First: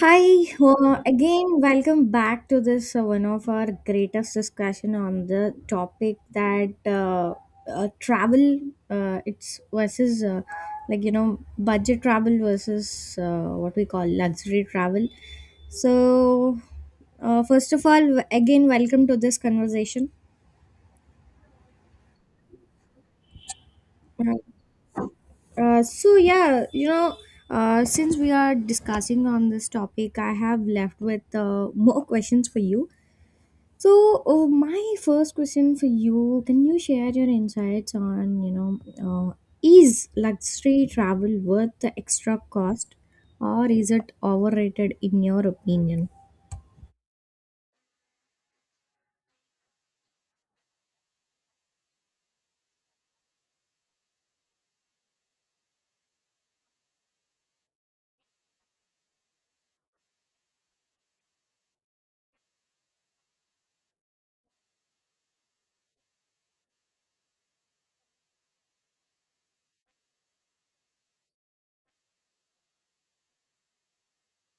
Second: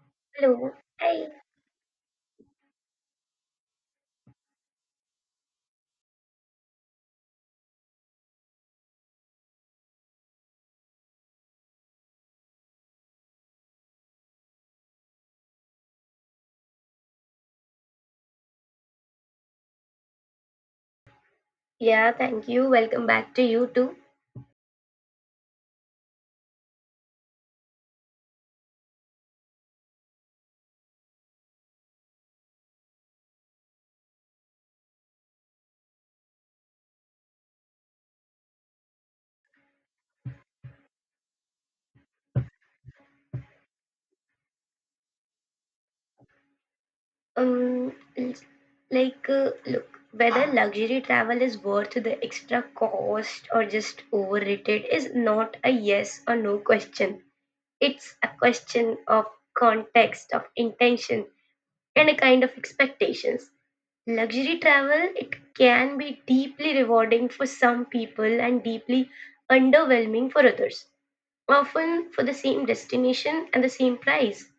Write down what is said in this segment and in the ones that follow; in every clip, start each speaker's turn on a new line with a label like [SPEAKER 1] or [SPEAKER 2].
[SPEAKER 1] Hi,
[SPEAKER 2] Hello. Hi.
[SPEAKER 1] again, welcome back to this one of our greatest discussion on the topic that travel, it's versus like you know budget travel versus what we call luxury travel. So, first of all, again, welcome to this conversation.
[SPEAKER 2] Yeah, thank you. Welcome back to you too.
[SPEAKER 1] Uh, so yeah, you know, since we are discussing on this topic, I have left with more questions for you. So, my first question for you, can you share your insights on, you know, uh, is luxury travel worth the extra cost or is it overrated in your opinion?
[SPEAKER 2] Um, l- like, look, whether luxury travel is worth the extra cost or just overrated is not a yes or no question. It's a question of context, of intention, and a kind of expectations. Luxury travel, it can be deeply rewarding for some people and deeply underwhelming for others, often for the same destination and the same price.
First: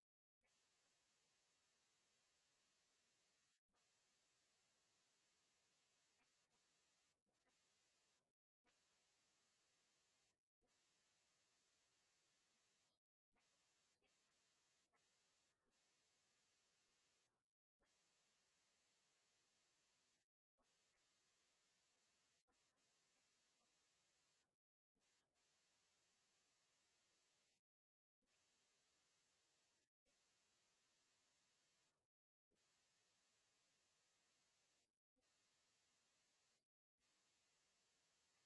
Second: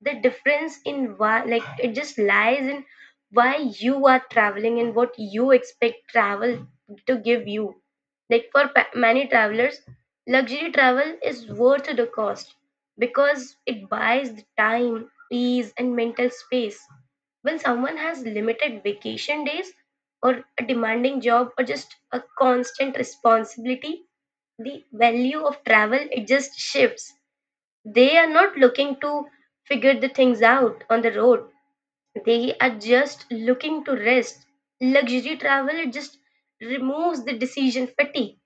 [SPEAKER 2] The difference in why, like, it just lies in why you are traveling and what you expect travel to give you. Like, for many travelers, luxury travel is worth the cost because it buys the time, ease, and mental space. When someone has limited vacation days or a demanding job or just a constant responsibility, the value of travel it just shifts. They are not looking to figure the things out on the road; they are just looking to rest. Luxury travel it just removes the decision fatigue.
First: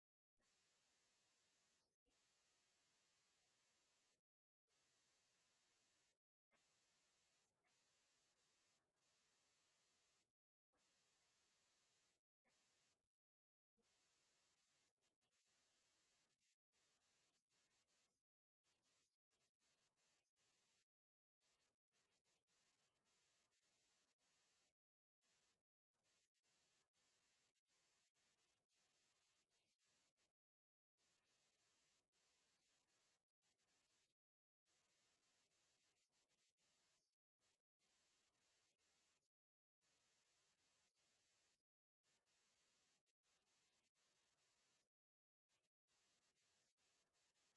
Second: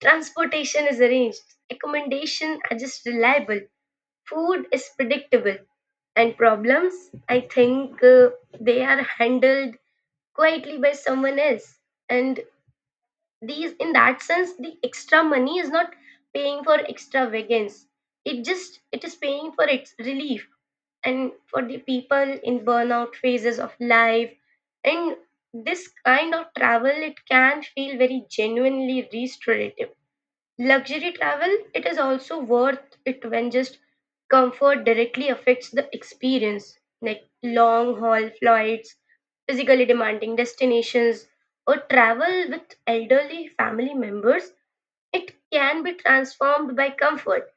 [SPEAKER 2] Transportation is arranged, accommodation are just reliable, food is predictable, and problems, I think, they are handled quietly by someone else. And these, in that sense, the extra money is not paying for extravagance, it just it is paying for its relief. And for the people in burnout phases of life, and this kind of travel it can feel very genuinely restorative. Luxury travel, it is also worth it when just comfort directly affects the experience, like long haul flights, physically demanding destinations, or travel with elderly family members. It can be transformed by comfort,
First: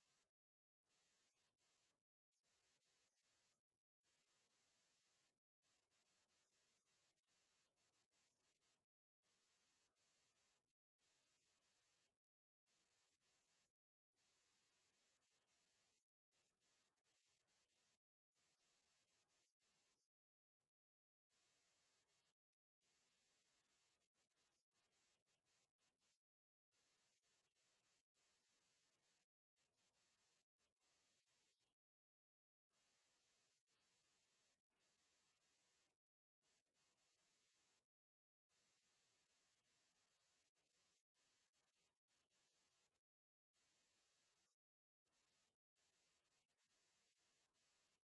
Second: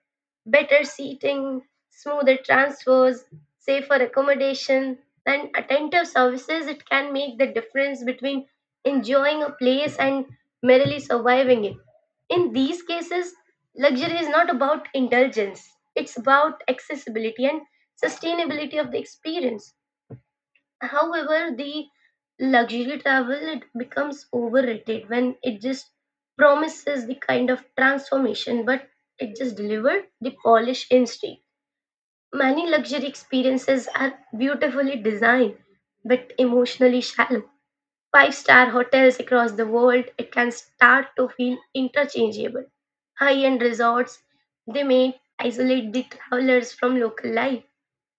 [SPEAKER 2] better seating, smoother transfers, safer accommodation, and attentive services. It can make the difference between enjoying a place and merely surviving it. In these cases, luxury is not about indulgence, it's about accessibility and sustainability of the experience. However, the luxury travel it becomes overrated when it just promises the kind of transformation, but it just delivered the polished instinct. Many luxury experiences are beautifully designed but emotionally shallow. Five-star hotels across the world it can start to feel interchangeable. High end resorts they may isolate the travelers from local life,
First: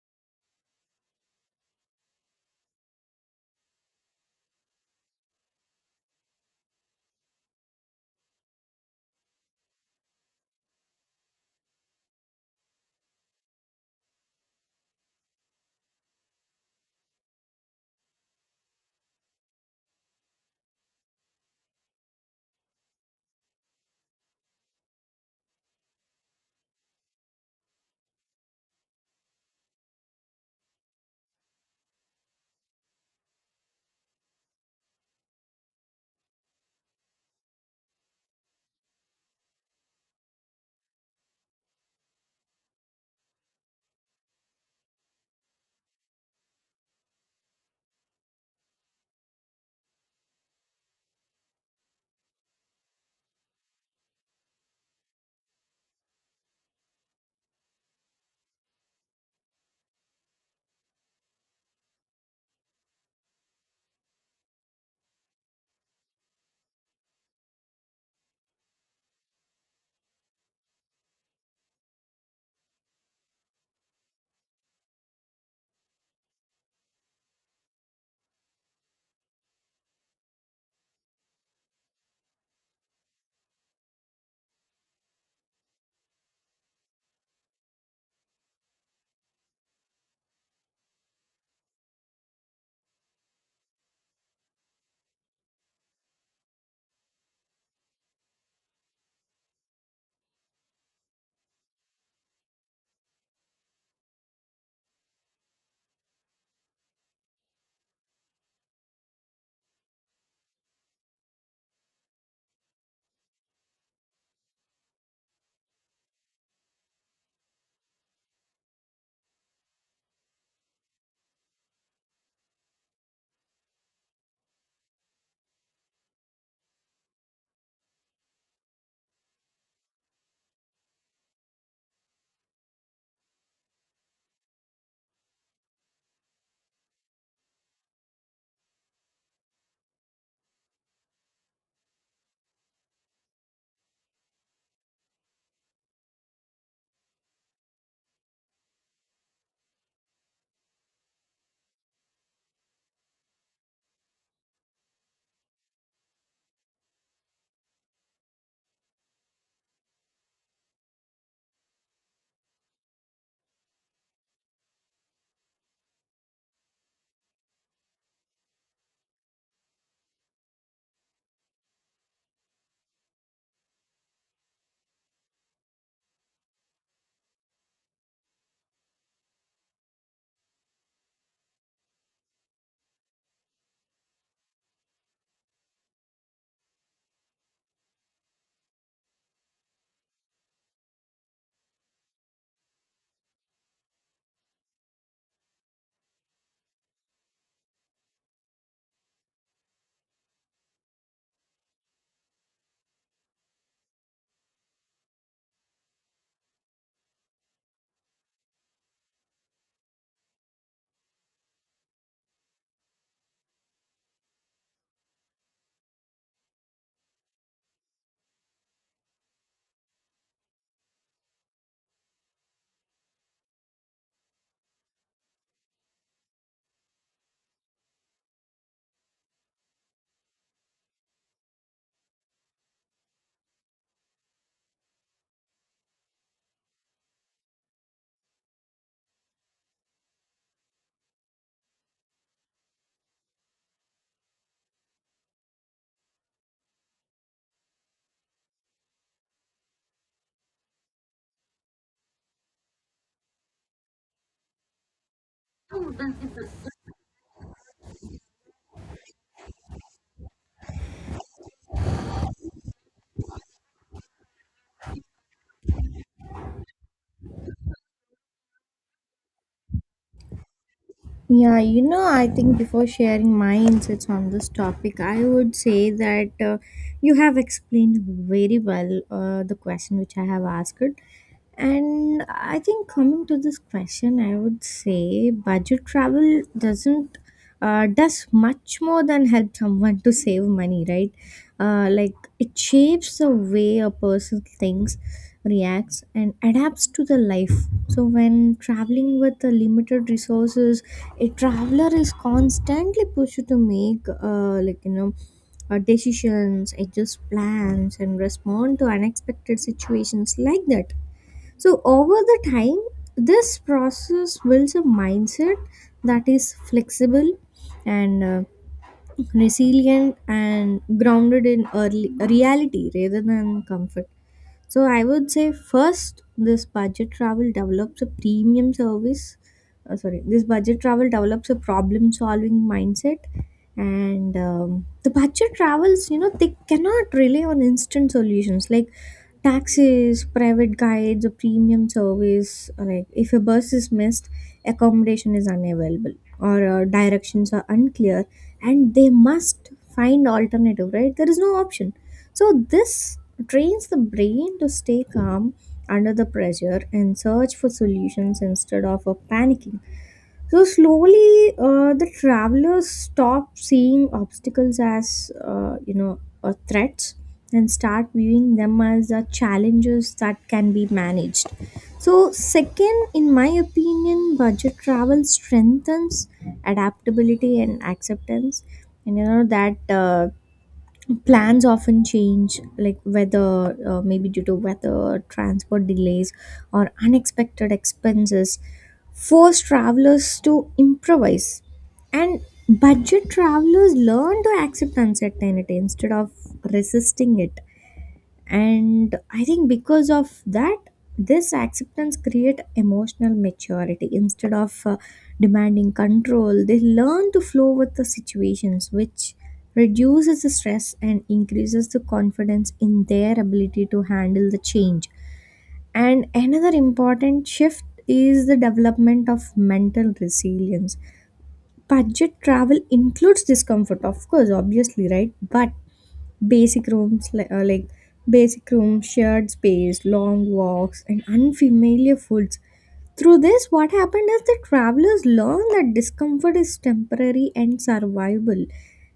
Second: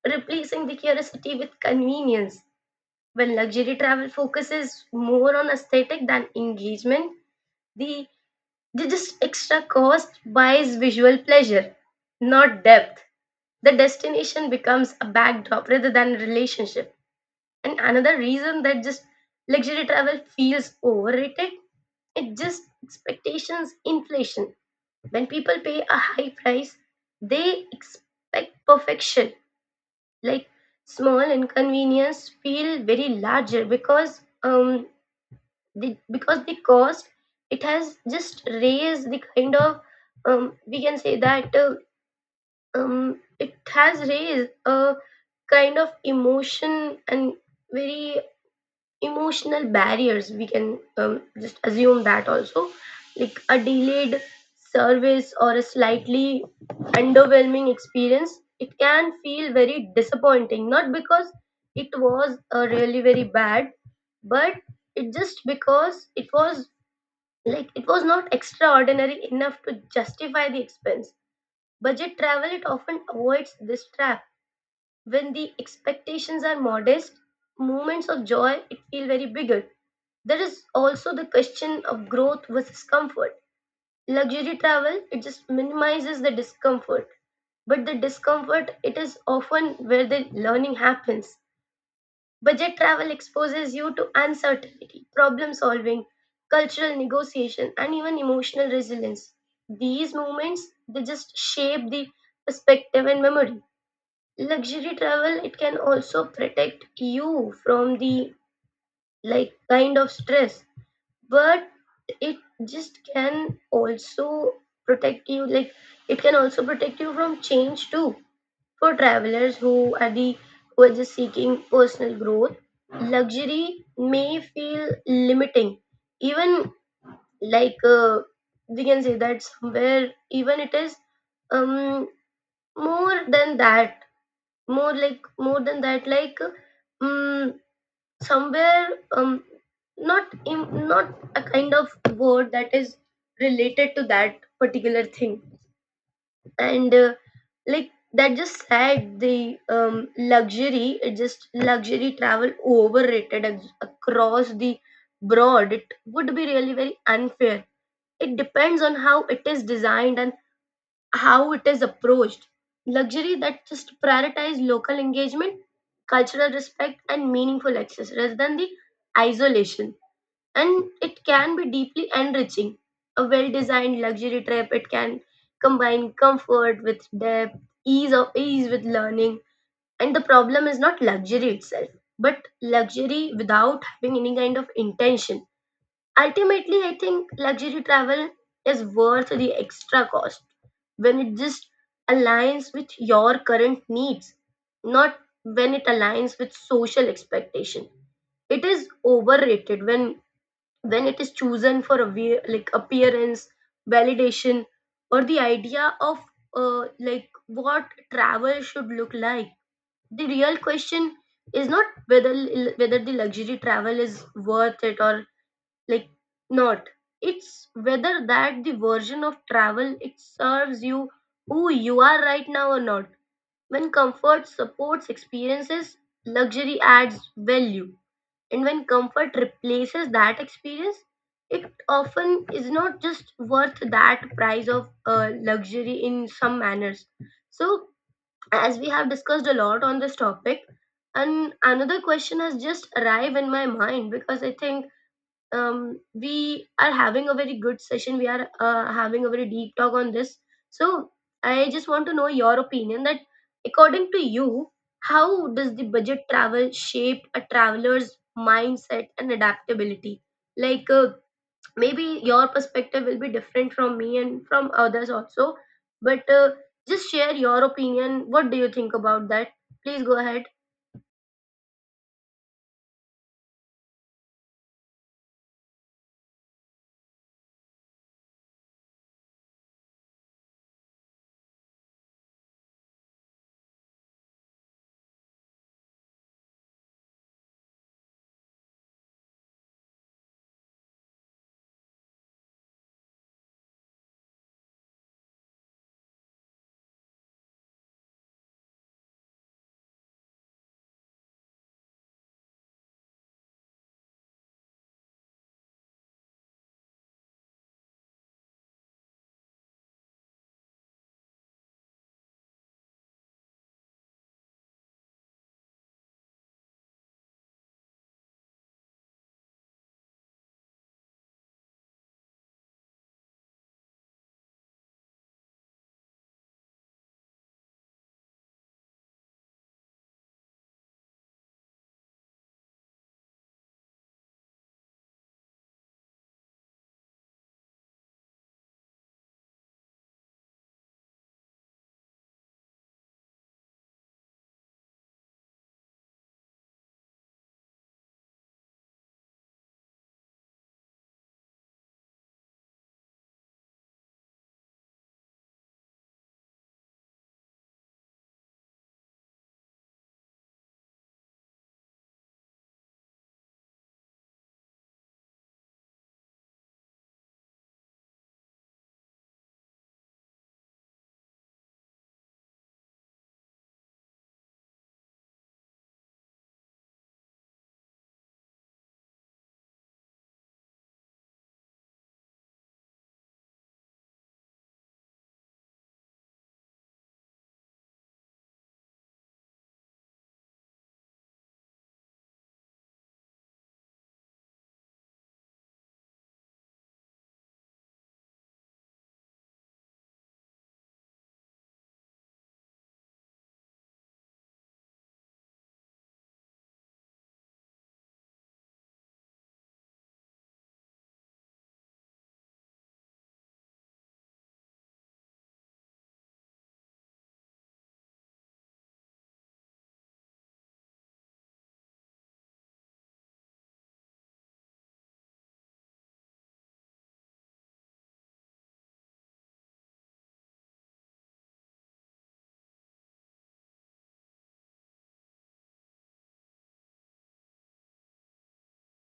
[SPEAKER 2] replacing the curiosity with convenience. When luxury travel focuses more on aesthetic than engagement, the, the just extra cost buys visual pleasure, not depth. The destination becomes a backdrop rather than a relationship. And another reason that just luxury travel feels overrated, it just expectations inflation. When people pay a high price, they expect perfection. Like, small inconvenience feel very larger because the cost it has just raised the kind of, we can say that, it has raised a kind of emotion, and very emotional barriers we can, just assume that also. Like, a delayed service or a slightly underwhelming experience it can feel very disappointing, not because it was really very bad, but it just because it was, like, it was not extraordinary enough to justify the expense. Budget travel it often avoids this trap. When the expectations are modest, moments of joy it feel very bigger. There is also the question of growth versus comfort. Luxury travel it just minimizes the discomfort, but the discomfort it is often where the learning happens. Budget travel exposes you to uncertainty, problem solving, cultural negotiation, and even emotional resilience. These moments they just shape the perspective and memory. Luxury travel it can also protect you from the, like, kind of stress, but it just can also protect you like it can also protect you from change too. For travelers who are just seeking personal growth, luxury may feel limiting. Even, like, we can say that somewhere, even it is, um more than that, more than that, like, um somewhere, um not a kind of word that is related to that particular thing. And like, that just said the, luxury it just luxury travel overrated across the broad, it would be really very unfair. It depends on how it is designed and how it is approached. Luxury that just prioritize local engagement, cultural respect, and meaningful access rather than the isolation, and it can be deeply enriching. A well designed luxury trip, it can combine comfort with depth, ease of ease with learning. And the problem is not luxury itself, but luxury without having any kind of intention. Ultimately, I think luxury travel is worth the extra cost when it just aligns with your current needs, not when it aligns with social expectation. It is overrated when it is chosen for a, like, appearance, validation, or the idea of, like, what travel should look like. The real question is not whether the luxury travel is worth it or, like, not. It's whether that the version of travel it serves you, who you are right now or not. When comfort supports experiences, luxury adds value, and when comfort replaces that experience, it often is not just worth that price of luxury in some manners. So, as we have discussed a lot on this topic, and another question has just arrived in my mind because I think, we are having a very good session. We are having a very deep talk on this. So I just want to know your opinion that, according to you, how does the budget travel shape a traveler's mindset and adaptability? Like, maybe your perspective will be different from me and from others also, but just share your opinion. What do you think about that? Please go ahead.
[SPEAKER 1] Yeah, you know, I think before sharing my insights on this topic, I would say that you have explained very well the question which I have asked. And I think coming to this question, I would say budget travel doesn't does much more than help someone to save money, right? Like it shapes the way a person thinks, reacts, and adapts to the life. So when traveling with the limited resources, a traveler is constantly pushed to make like you know decisions, adjust plans, and respond to unexpected situations like that. So over the time, this process builds a mindset that is flexible and resilient and grounded in early reality rather than comfort. So I would say first, this budget travel develops a premium service. Sorry, this budget travel develops a problem solving mindset. And the budget travels, you know, they cannot rely on instant solutions like taxis, private guides, a premium service. Like if a bus is missed, accommodation is unavailable or directions are unclear, and they must find alternative. Right, there is no option. So this trains the brain to stay calm under the pressure and search for solutions instead of panicking. So slowly, the travelers stop seeing obstacles as threats and start viewing them as challenges that can be managed. So second, in my opinion, budget travel strengthens adaptability and acceptance, and you know that. Plans often change like weather maybe due to weather, transport delays, or unexpected expenses force travelers to improvise, and budget travelers learn to accept uncertainty instead of resisting it. And I think because of that, this acceptance create emotional maturity. Instead of demanding control, they learn to flow with the situations, which reduces the stress and increases the confidence in their ability to handle the change. And another important shift is the development of mental resilience. Budget travel includes discomfort, of course, obviously, right? But basic rooms li- like basic rooms, shared space, long walks, and unfamiliar foods. Through this, what happened is the travelers learned that discomfort is temporary and survivable,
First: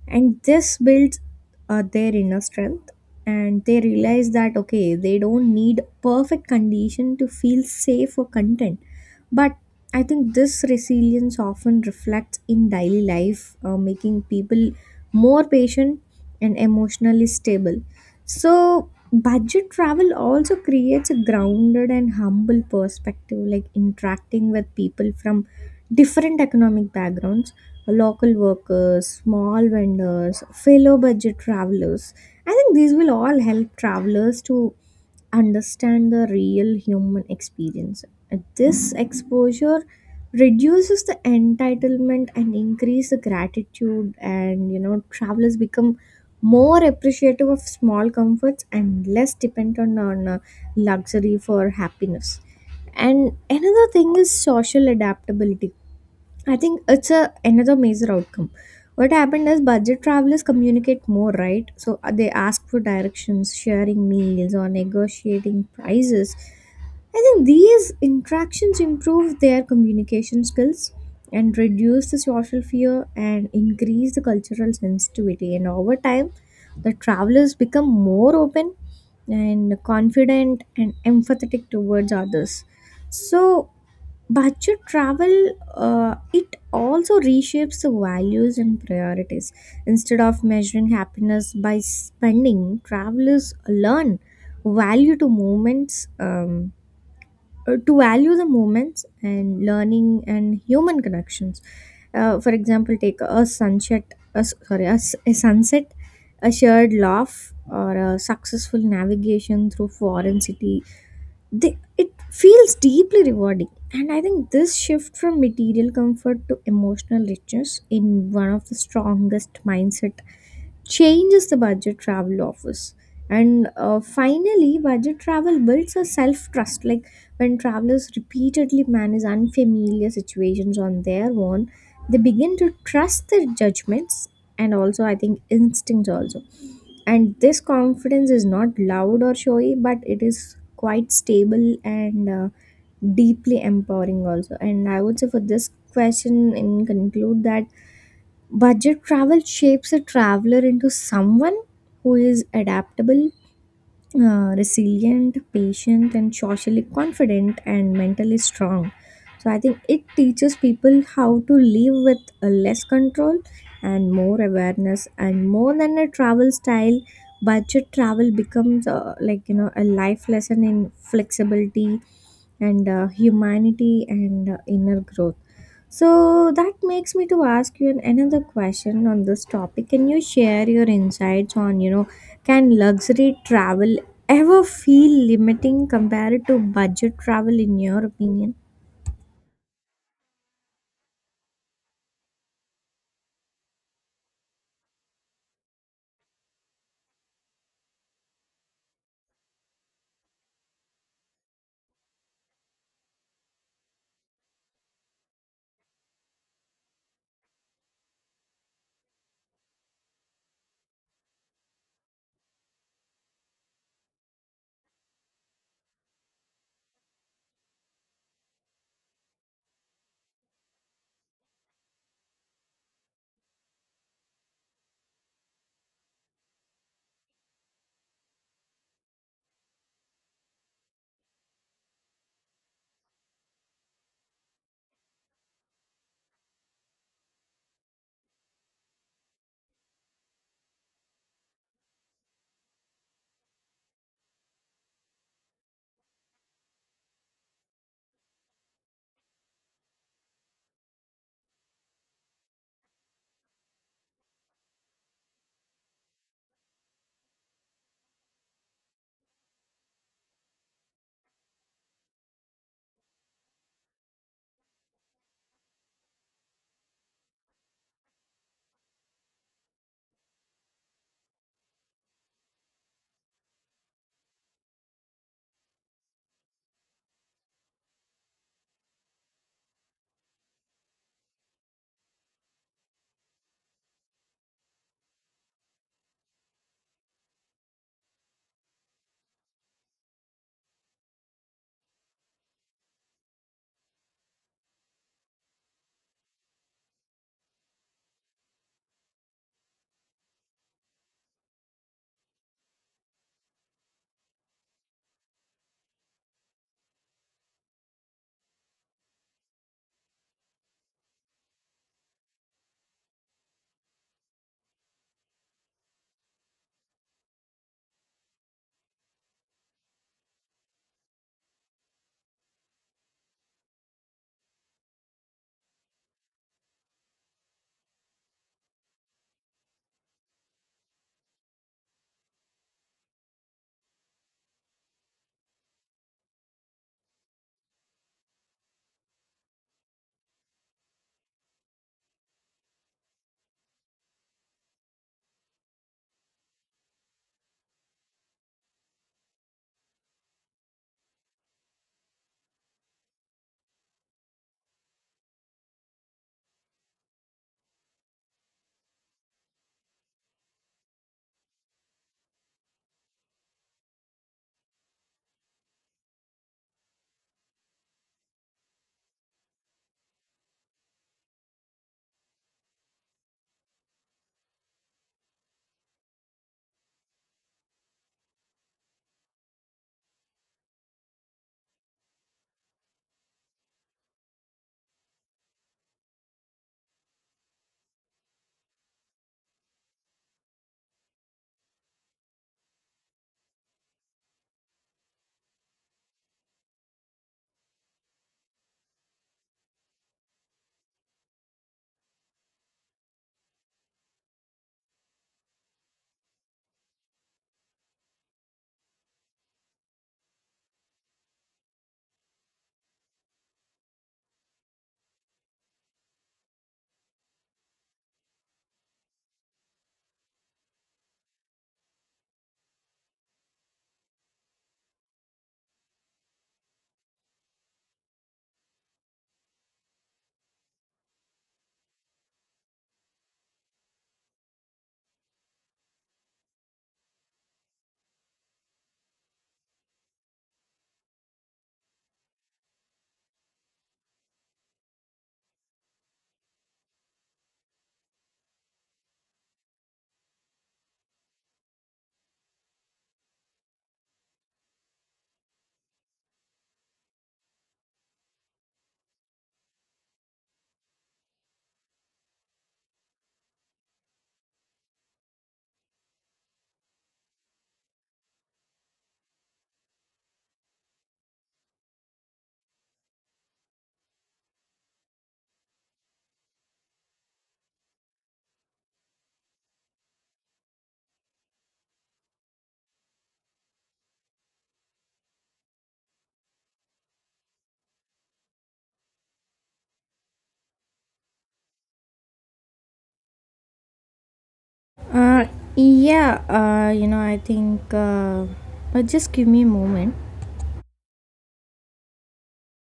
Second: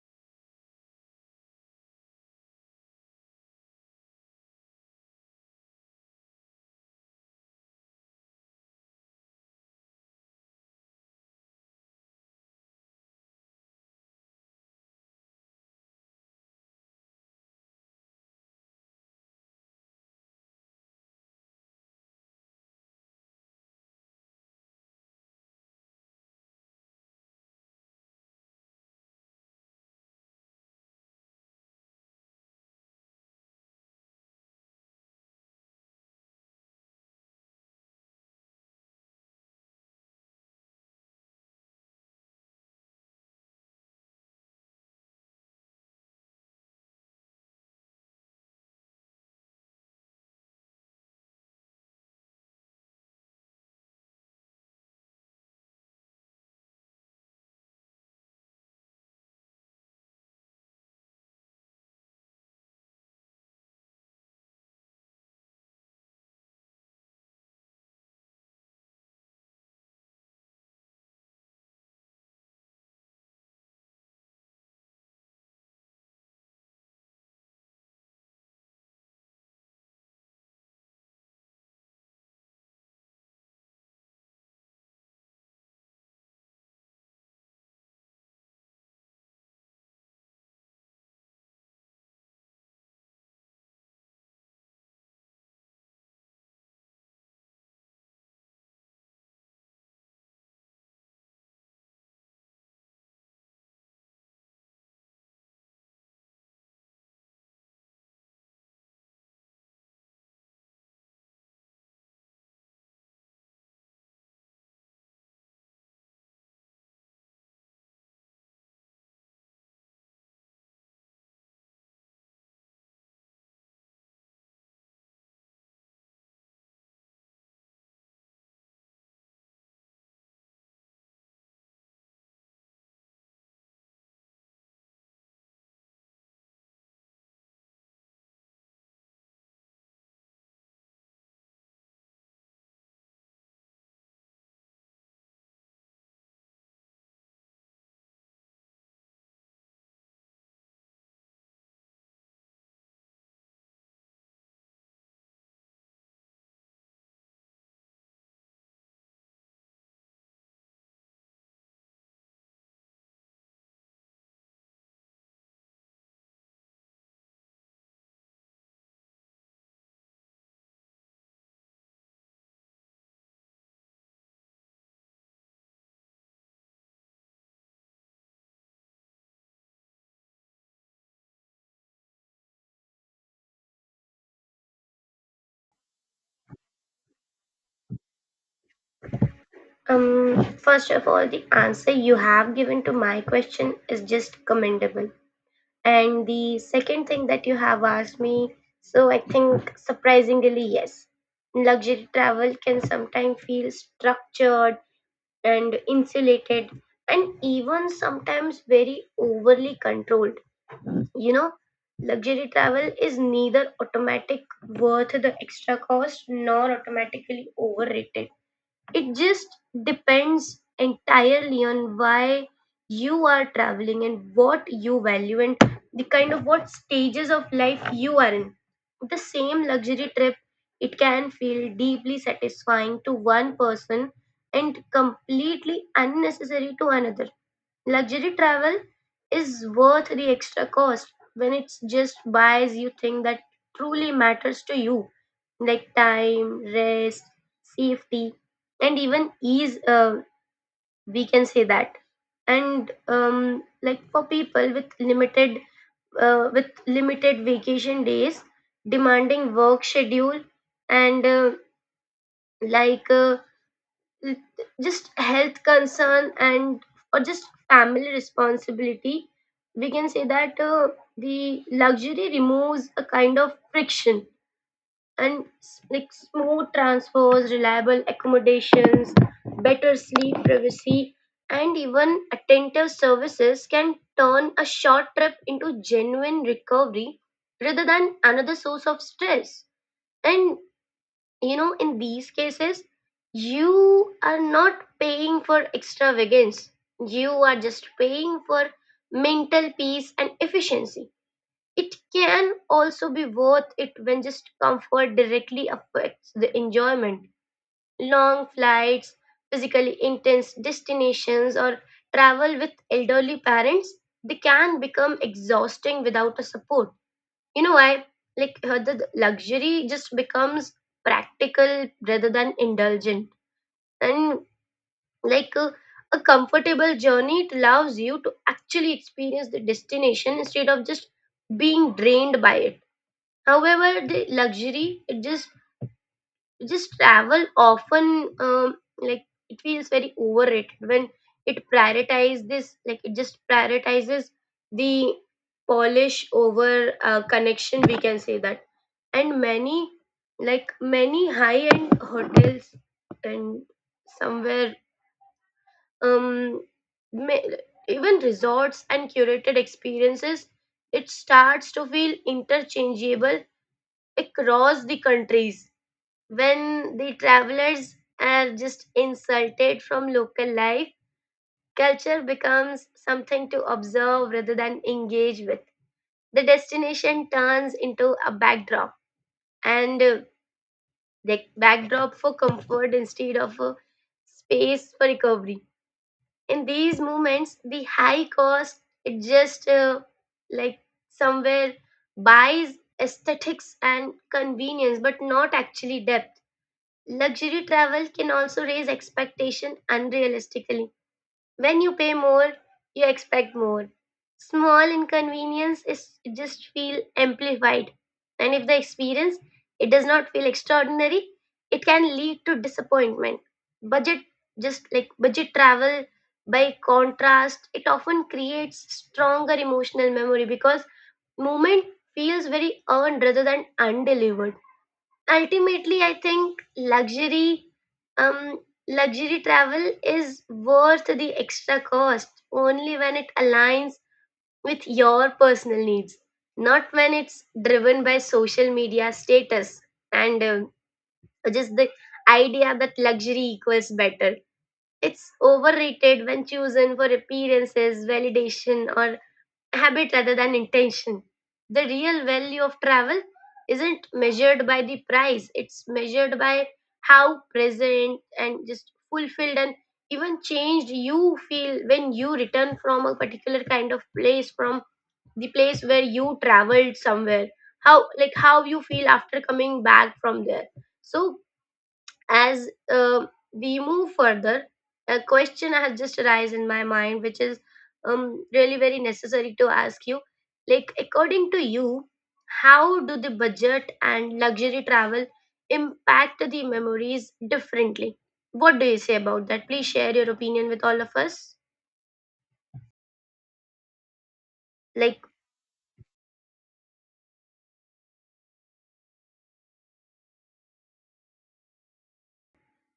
[SPEAKER 1] and this builds their inner strength, and they realize that okay, they don't need perfect condition to feel safe or content. But I think this resilience often reflects in daily life, making people more patient and emotionally stable. So, budget travel also creates a grounded and humble perspective, like interacting with people from different economic backgrounds, local workers, small vendors, fellow budget travelers. I think these will all help travelers to understand the real human experience. This exposure reduces the entitlement and increase the gratitude, and you know travelers become more appreciative of small comforts and less dependent on luxury for happiness. And another thing is social adaptability. I think it's a another major outcome. What happened is budget travelers communicate more, right? So they ask for directions, sharing meals, or negotiating prices. I think these interactions improve their communication skills and reduce the social fear and increase the cultural sensitivity. And over time, the travelers become more open and confident and empathetic towards others. So budget travel, it also reshapes the values and priorities. Instead of measuring happiness by spending, travelers learn value to moments, to value the moments and learning and human connections. For example, take a sunset, a, s- sorry a, s- a sunset, a shared laugh, or a successful navigation through foreign city. It feels deeply rewarding, and I think this shift from material comfort to emotional richness in one of the strongest mindset changes the budget travel offers. And finally, budget travel builds a self trust, like when travelers repeatedly manage unfamiliar situations on their own, they begin to trust their judgments, and also I think instincts also. And this confidence is not loud or showy, but it is quite stable and deeply empowering also. And I would say for this question in conclude that budget travel shapes a traveler into someone who is adaptable, resilient, patient, and socially confident and mentally strong. So I think it teaches people how to live with less control and more awareness. And more than a travel style, budget travel becomes like you know a life lesson in flexibility and humanity and inner growth. So that makes me to ask you another question on this topic. Can you share your insights on, you know, can luxury travel ever feel limiting compared to budget travel in your opinion?
[SPEAKER 2] First of all, the answer you have given to my question is just commendable. And the second thing that you have asked me, so I think surprisingly, yes. Luxury travel can sometimes feel structured and insulated and even sometimes very overly controlled. You know, luxury travel is neither automatic worth the extra cost nor automatically overrated. It just depends entirely on why you are traveling and what you value, and the kind of what stages of life you are in. The same luxury trip, it can feel deeply satisfying to one person and completely unnecessary to another. Luxury travel is worth the extra cost when it's just buys you things that truly matters to you, like time, rest, safety, and even ease. We can say that. And like, for people with limited vacation days, demanding work schedule, and like uh, l- just health concern, and or just family responsibility, we can say that, the luxury removes a kind of friction. And like, smooth transfers, reliable accommodations, better sleep, privacy, and even attentive services can turn a short trip into genuine recovery rather than another source of stress. And you know, in these cases, you are not paying for extravagance, you are just paying for mental peace and efficiency. It can also be worth it when just comfort directly affects the enjoyment. Long flights, physically intense destinations, or travel with elderly parents, they can become exhausting without a support. You know why? Like, the luxury just becomes practical rather than indulgent, and like a comfortable journey, it allows you to actually experience the destination instead of just being drained by it. However, the luxury it just travel often, like, it feels very overrated when it prioritizes this like it just prioritizes the polish over, connection, we can say that. And many high end hotels and somewhere, um ma- even resorts and curated experiences it starts to feel interchangeable across the countries. When the travelers are just insulted from local life, culture becomes something to observe rather than engage with. The destination turns into a backdrop, and the backdrop for comfort instead of a space for recovery. In these moments, the high cost it just, like, somewhere buys aesthetics and convenience, but not actually depth. Luxury travel can also raise expectation unrealistically. When you pay more, you expect more. Small inconvenience is just feel amplified. And if the experience it does not feel extraordinary, it can lead to disappointment. Budget just like budget travel, by contrast, it often creates stronger emotional memory because movement feels very earned rather than undelivered. Ultimately, I think luxury, um luxury travel is worth the extra cost only when it aligns with your personal needs, not when it's driven by social media status and, just the idea that luxury equals better. It's overrated when chosen for appearances, validation, or habit rather than intention. The real value of travel isn't measured by the price, it's measured by how present and just fulfilled and even changed you feel when you return from a particular kind of place, from the place where you traveled somewhere. How you feel after coming back from there. So, as we move further, a question has just arisen in my mind, which is, really very necessary to ask you. According to you, how do the budget and luxury travel impact the memories differently? What do you say about that? Please share your opinion with all of us. Like,
[SPEAKER 1] Uh, yeah, you know, I think, just give me a moment.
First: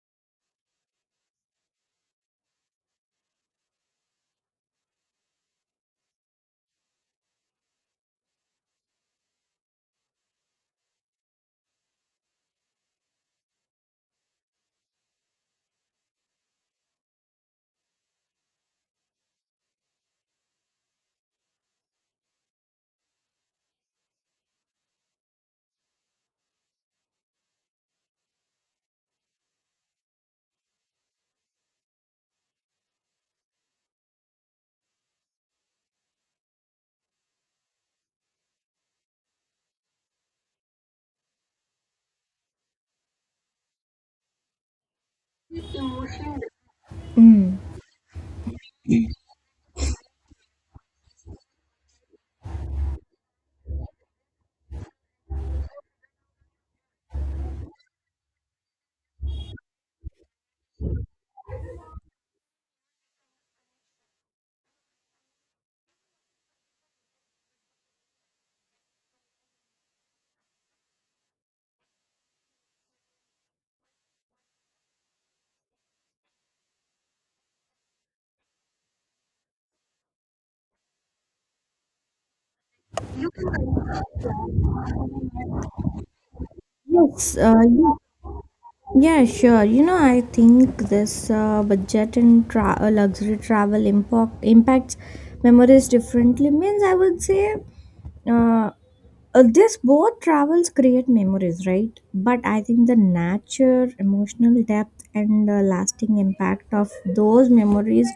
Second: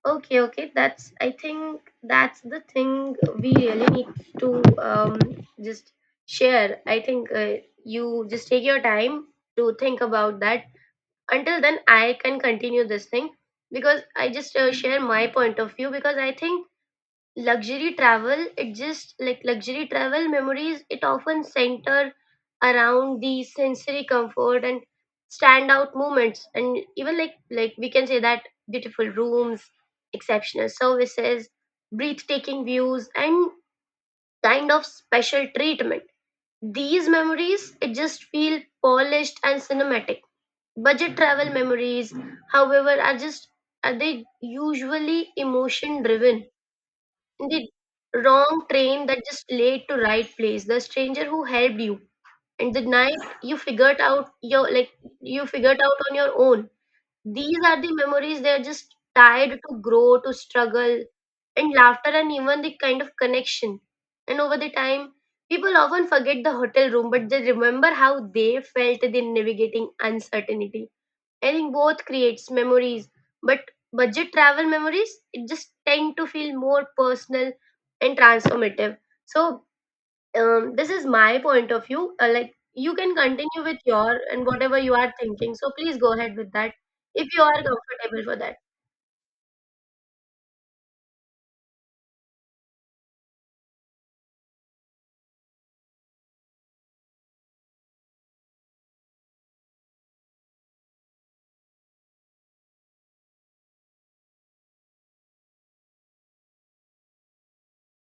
[SPEAKER 2] Okay, okay. That's I think that's the thing we really need to just share. I think you just take your time to think about that. Until then, I can continue this thing because I just share my point of view because I think luxury travel memories it often center around the sensory comfort and standout moments and even like we can say that beautiful rooms, exceptional services, breathtaking views, and kind of special treatment. These memories it just feel polished and cinematic. Budget travel memories, however, are just are they usually emotion driven in
[SPEAKER 1] Mm.
[SPEAKER 2] the wrong train that just led to right place, the stranger who helped you, and the night you figured out your like you figured out on your own. These are the memories, they are just tied to grow to struggle and laughter and even the kind of connection. And over the time, people often forget the hotel room, but they remember how they felt in navigating uncertainty. I think both creates memories, but budget travel memories it just tend to feel more personal and transformative. So this is my point of view. Like, you can continue with your and whatever you are thinking. So please go ahead with that if
[SPEAKER 1] Yes,
[SPEAKER 2] you are
[SPEAKER 1] yeah.
[SPEAKER 2] comfortable for that.
[SPEAKER 1] Yeah, sure. You know, I think this luxury travel impacts memories differently. Means, I would say, uh, this both travels create memories, right? But I think the nature, emotional depth, and lasting impact of those memories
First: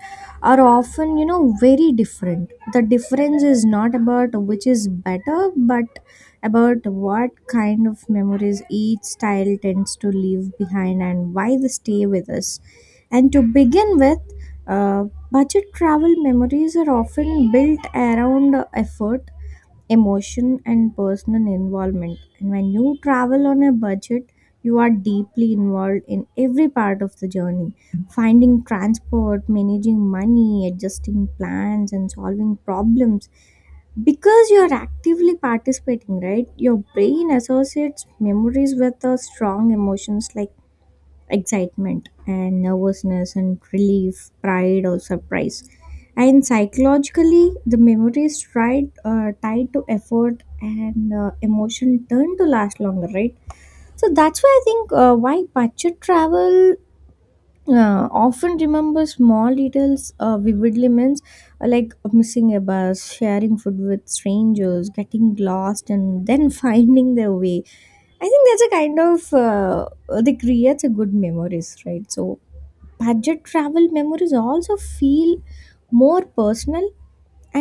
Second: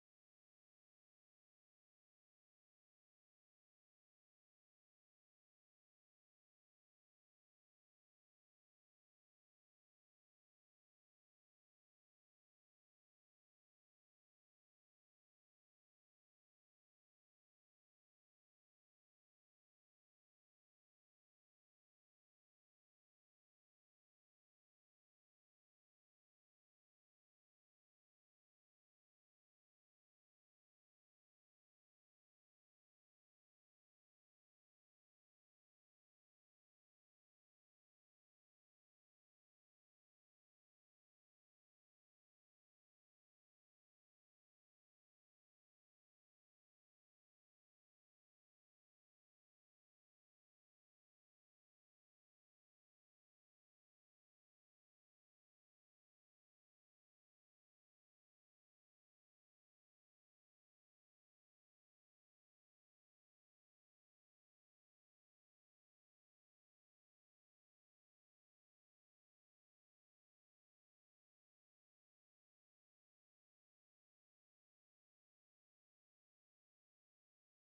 [SPEAKER 1] are often, you know, very different. The difference is not about which is better, but about what kind of memories each style tends to leave behind and why they stay with us. And to begin with, uh, budget travel memories are often built around effort, emotion, and personal involvement. And when you travel on a budget, you are deeply involved in every part of the journey: finding transport, managing money, adjusting plans, and solving problems. Because you are actively participating, right? Your brain associates memories with the strong emotions like excitement and nervousness and relief, pride, or surprise. And psychologically, the memory is tied to effort, and emotion turn to last longer, right? So that's why I think why budget travel often remember small details vividly. Means like missing a bus, sharing food with strangers, getting lost and then finding their way. I think that's a kind of they creates a good memories, right? So budget travel memories also feel more personal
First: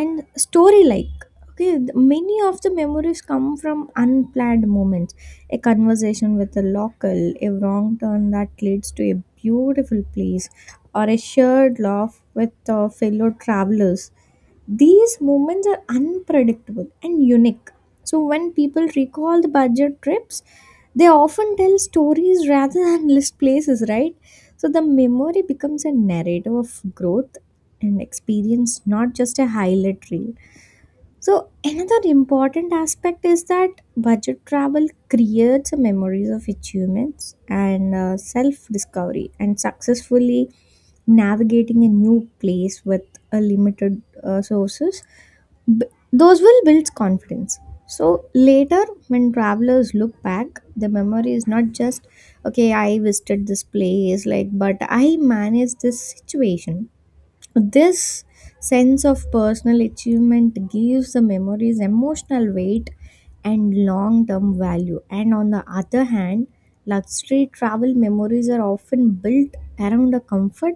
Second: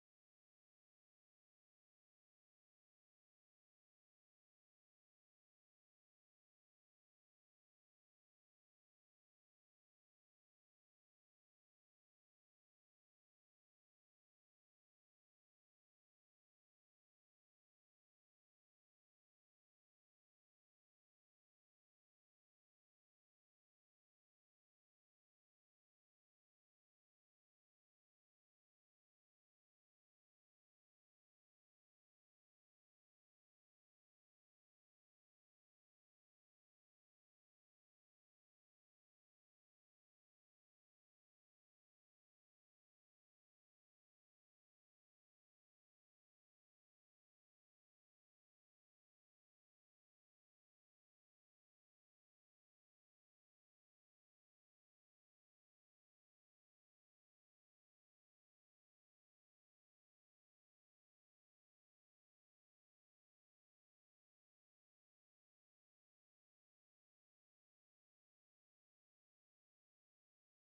[SPEAKER 1] and story like. Okay, many of the memories come from unplanned moments: a conversation with a local, a wrong turn that leads to a beautiful place, or a shared laugh with fellow travelers. These moments are unpredictable and unique. So when people recall the budget trips, they often tell stories rather than list places, right? So the memory becomes a narrative of growth and experience, not just a highlight reel. So, another important aspect is that budget travel creates memories of achievements and self discovery. And successfully navigating a new place with a limited sources, b- those will build confidence. So later when travelers look back, the memory is not just okay, I visited this place, like, but I managed this situation. This sense of personal achievement gives the memories emotional weight and long term value. And on the other hand, luxury travel memories are often built around a comfort,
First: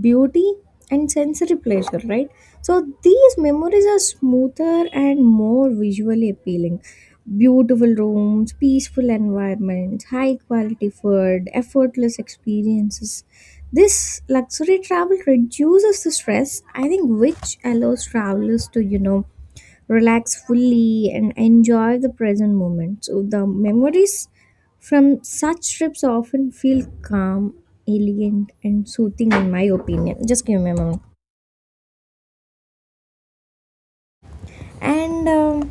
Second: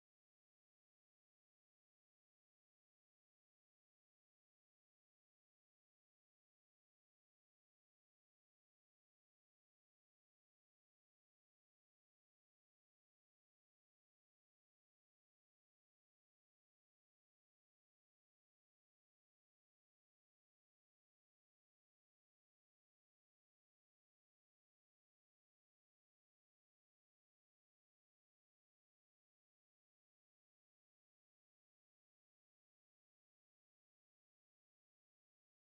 [SPEAKER 1] beauty, and sensory pleasure, right? So these memories are smoother and more visually appealing. Beautiful rooms, peaceful environments, high quality food, effortless experiences. This luxury travel reduces the stress, I think, which allows travelers to, you know, relax fully and enjoy the present moment. So the memories from such trips often feel calm, elegant, and soothing, in my opinion. Just give me a moment. And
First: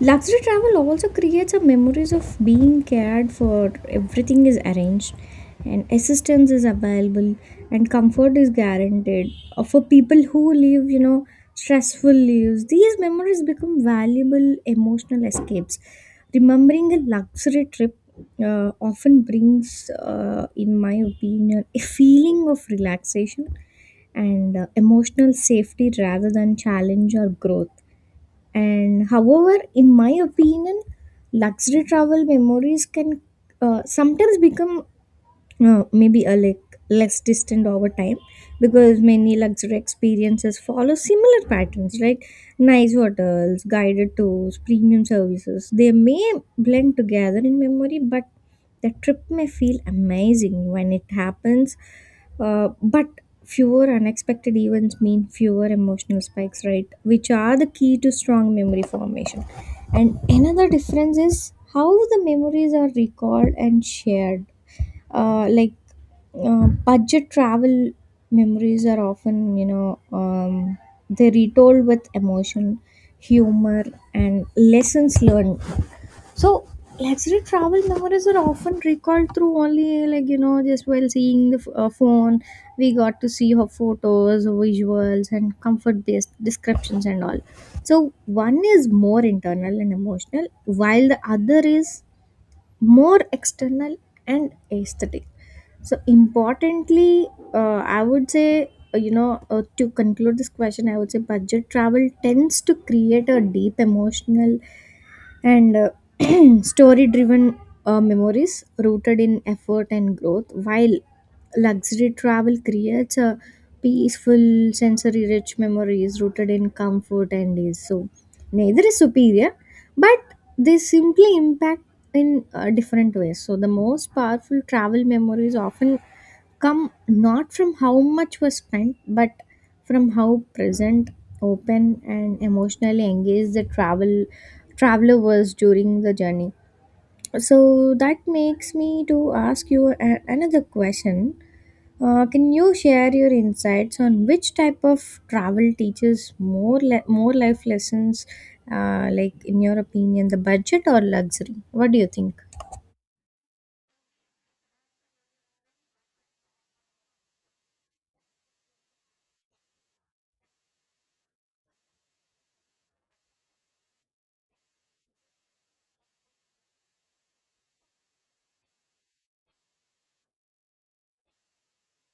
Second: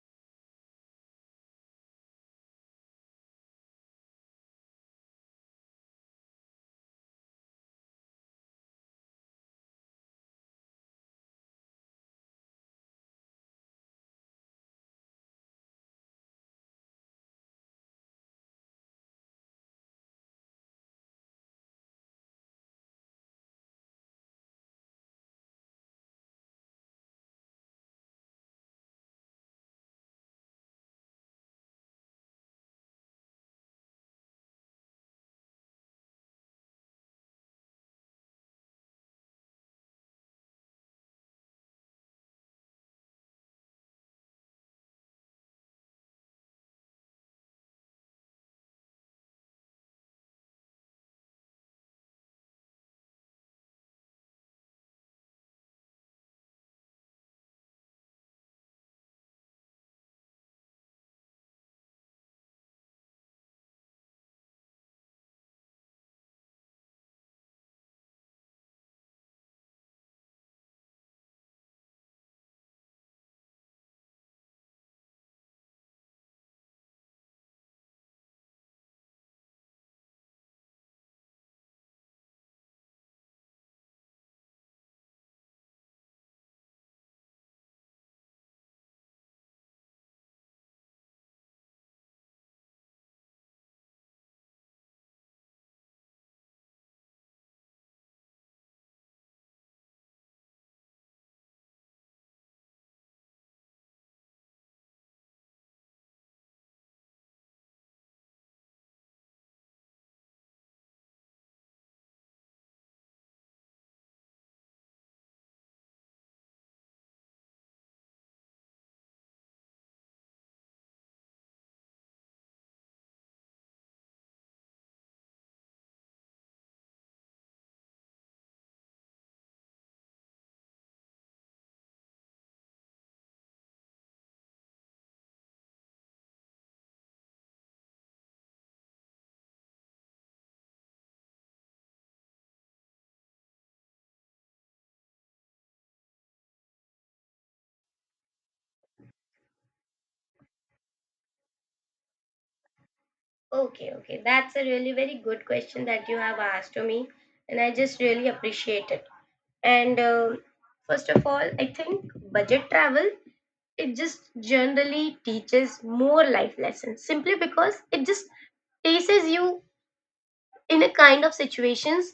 [SPEAKER 1] luxury travel also creates a memories of being cared for. Everything is arranged and assistance is available and comfort is guaranteed. For people who live, you know, stressful lives, these memories become valuable emotional escapes. Remembering a luxury trip often brings, in my opinion, a feeling of relaxation and emotional safety rather than challenge or growth. And however, in my opinion, luxury travel memories can sometimes become maybe a like less distant over time, because many luxury experiences follow similar patterns, right? Nice hotels, guided tours, premium services, they may blend together in memory. But the trip may feel amazing when it happens. But fewer unexpected events mean fewer emotional spikes, right? Which are the key to strong memory formation. And another difference is how the memories are recalled and shared. uh, like budget travel memories are often, you know, they retold with emotion, humor, and lessons learned. So luxury travel memories are often recalled through only, like, you know, just while seeing the phone. We got to see her photos, visuals, and comfort based descriptions and all. So one is more internal and emotional while the other is more external and aesthetic. So importantly, I would say, to conclude this question, I would say budget travel tends to create a deep emotional and story driven memories rooted in effort and growth, while luxury travel creates a peaceful sensory rich memories rooted in comfort and ease. So neither is superior, but they simply impact in different ways. So the most powerful travel memories often come not from how much was spent, but from how present, open, and emotionally engaged the traveler was during the journey. So that makes me to ask you another question. Can you share your insights on which type of travel teaches more life lessons, like in your opinion, the budget or luxury? What do you think?
[SPEAKER 2] Okay, okay. That's a really very good question that you have asked to me, and I just really appreciate it. And first of all, I think budget travel it just generally teaches more life lessons simply because it just places you in a kind of situations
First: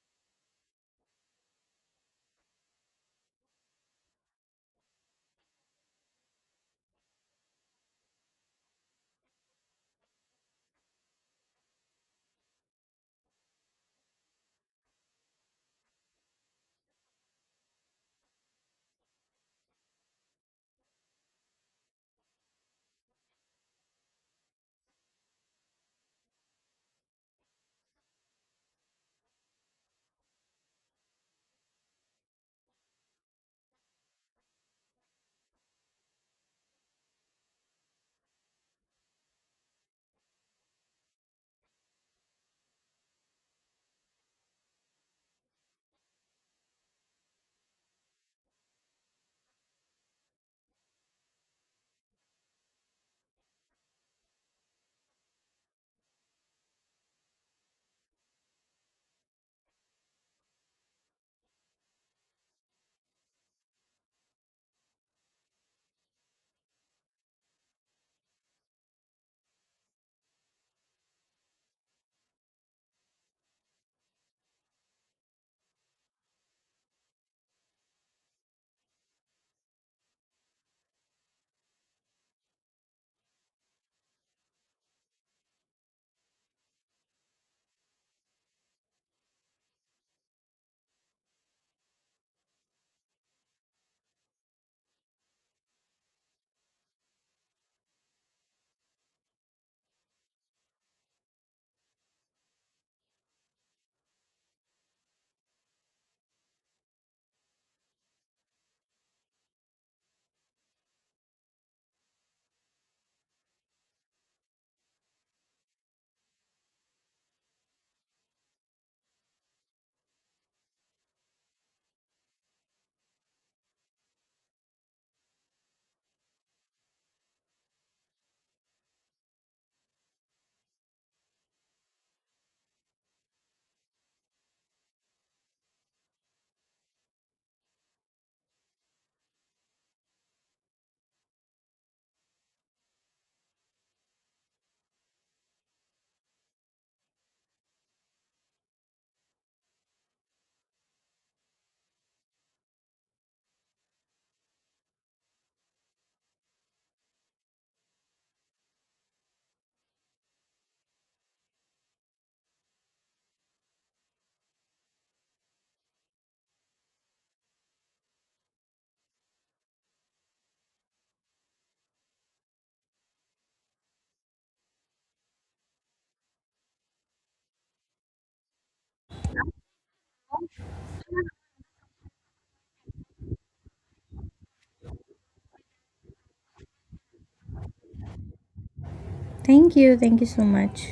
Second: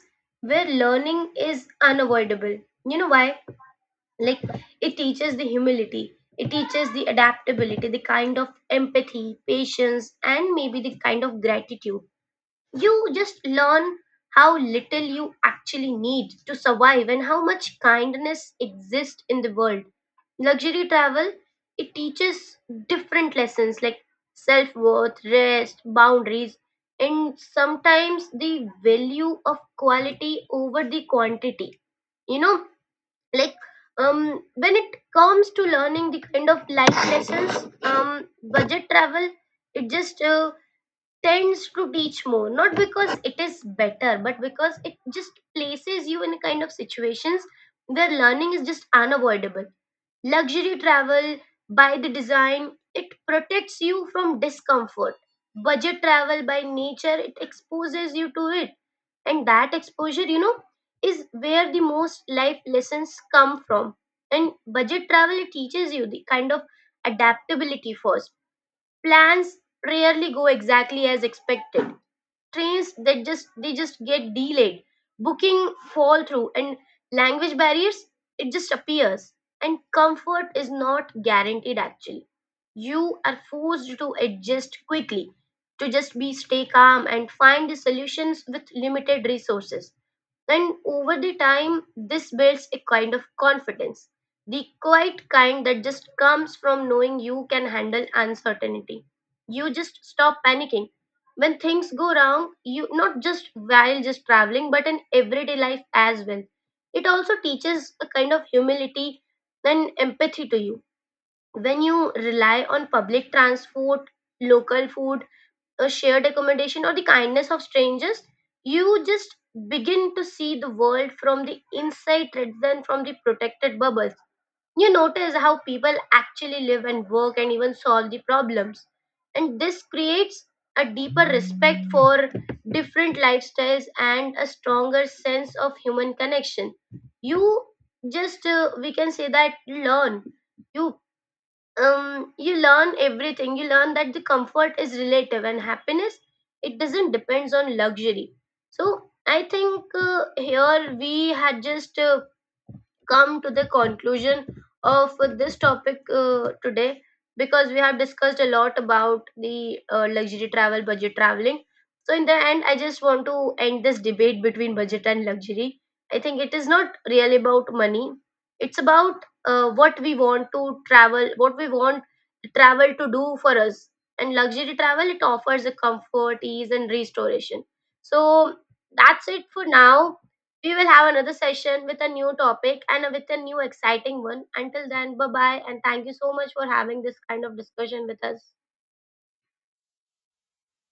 [SPEAKER 2] where learning is unavoidable. You know why? Like, it teaches the humility, it teaches the adaptability, the kind of empathy, patience, and maybe the kind of gratitude. You just learn how little you actually need to survive and how much kindness exists in the world. Luxury travel, it teaches different lessons like self-worth, rest, boundaries, and sometimes the value of quality over the quantity. You know, like, when it comes to learning the kind of life lessons, budget travel it just tends to teach more, not because it is better, but because it just places you in a kind of situations where learning is just unavoidable. Luxury travel, by the design, it protects you from discomfort. Budget travel, by nature, it exposes you to it. And that exposure, you know, is where the most life lessons come from. And budget travel it teaches you the kind of adaptability first. Plans rarely go exactly as expected. Trains that just get delayed, booking fall through, and language barriers it just appears, and comfort is not guaranteed actually. You are forced to adjust quickly, to just be stay calm and find the solutions with limited resources. And over the time, this builds a kind of confidence, the quiet kind that just comes from knowing you can handle uncertainty. You just stop panicking. When things go wrong, you not just while just traveling, but in everyday life as well. It also teaches a kind of humility and empathy to you. When you rely on public transport, local food, a shared accommodation, or the kindness of strangers, you just begin to see the world from the inside rather than from the protected bubbles. You notice how people actually live and work and even solve the problems, and this creates a deeper respect for different lifestyles and a stronger sense of human connection. You just we can say that learn, you you learn everything. You learn that the comfort is relative and happiness it doesn't depends on luxury. So I think here we had just come to the conclusion of this topic today, because we have discussed a lot about the luxury travel, budget traveling. So, in the end, I just want to end this debate between budget and luxury. I think it is not really about money, it's about what we want to travel, what we want travel to do for us. And luxury travel, it offers a comfort, ease, and restoration. So, that's it for now. We will have another session with a new topic and with a new exciting one. Until then, bye bye, and thank you so much for having this kind of discussion with us.
[SPEAKER 1] Thank you, thank you so much.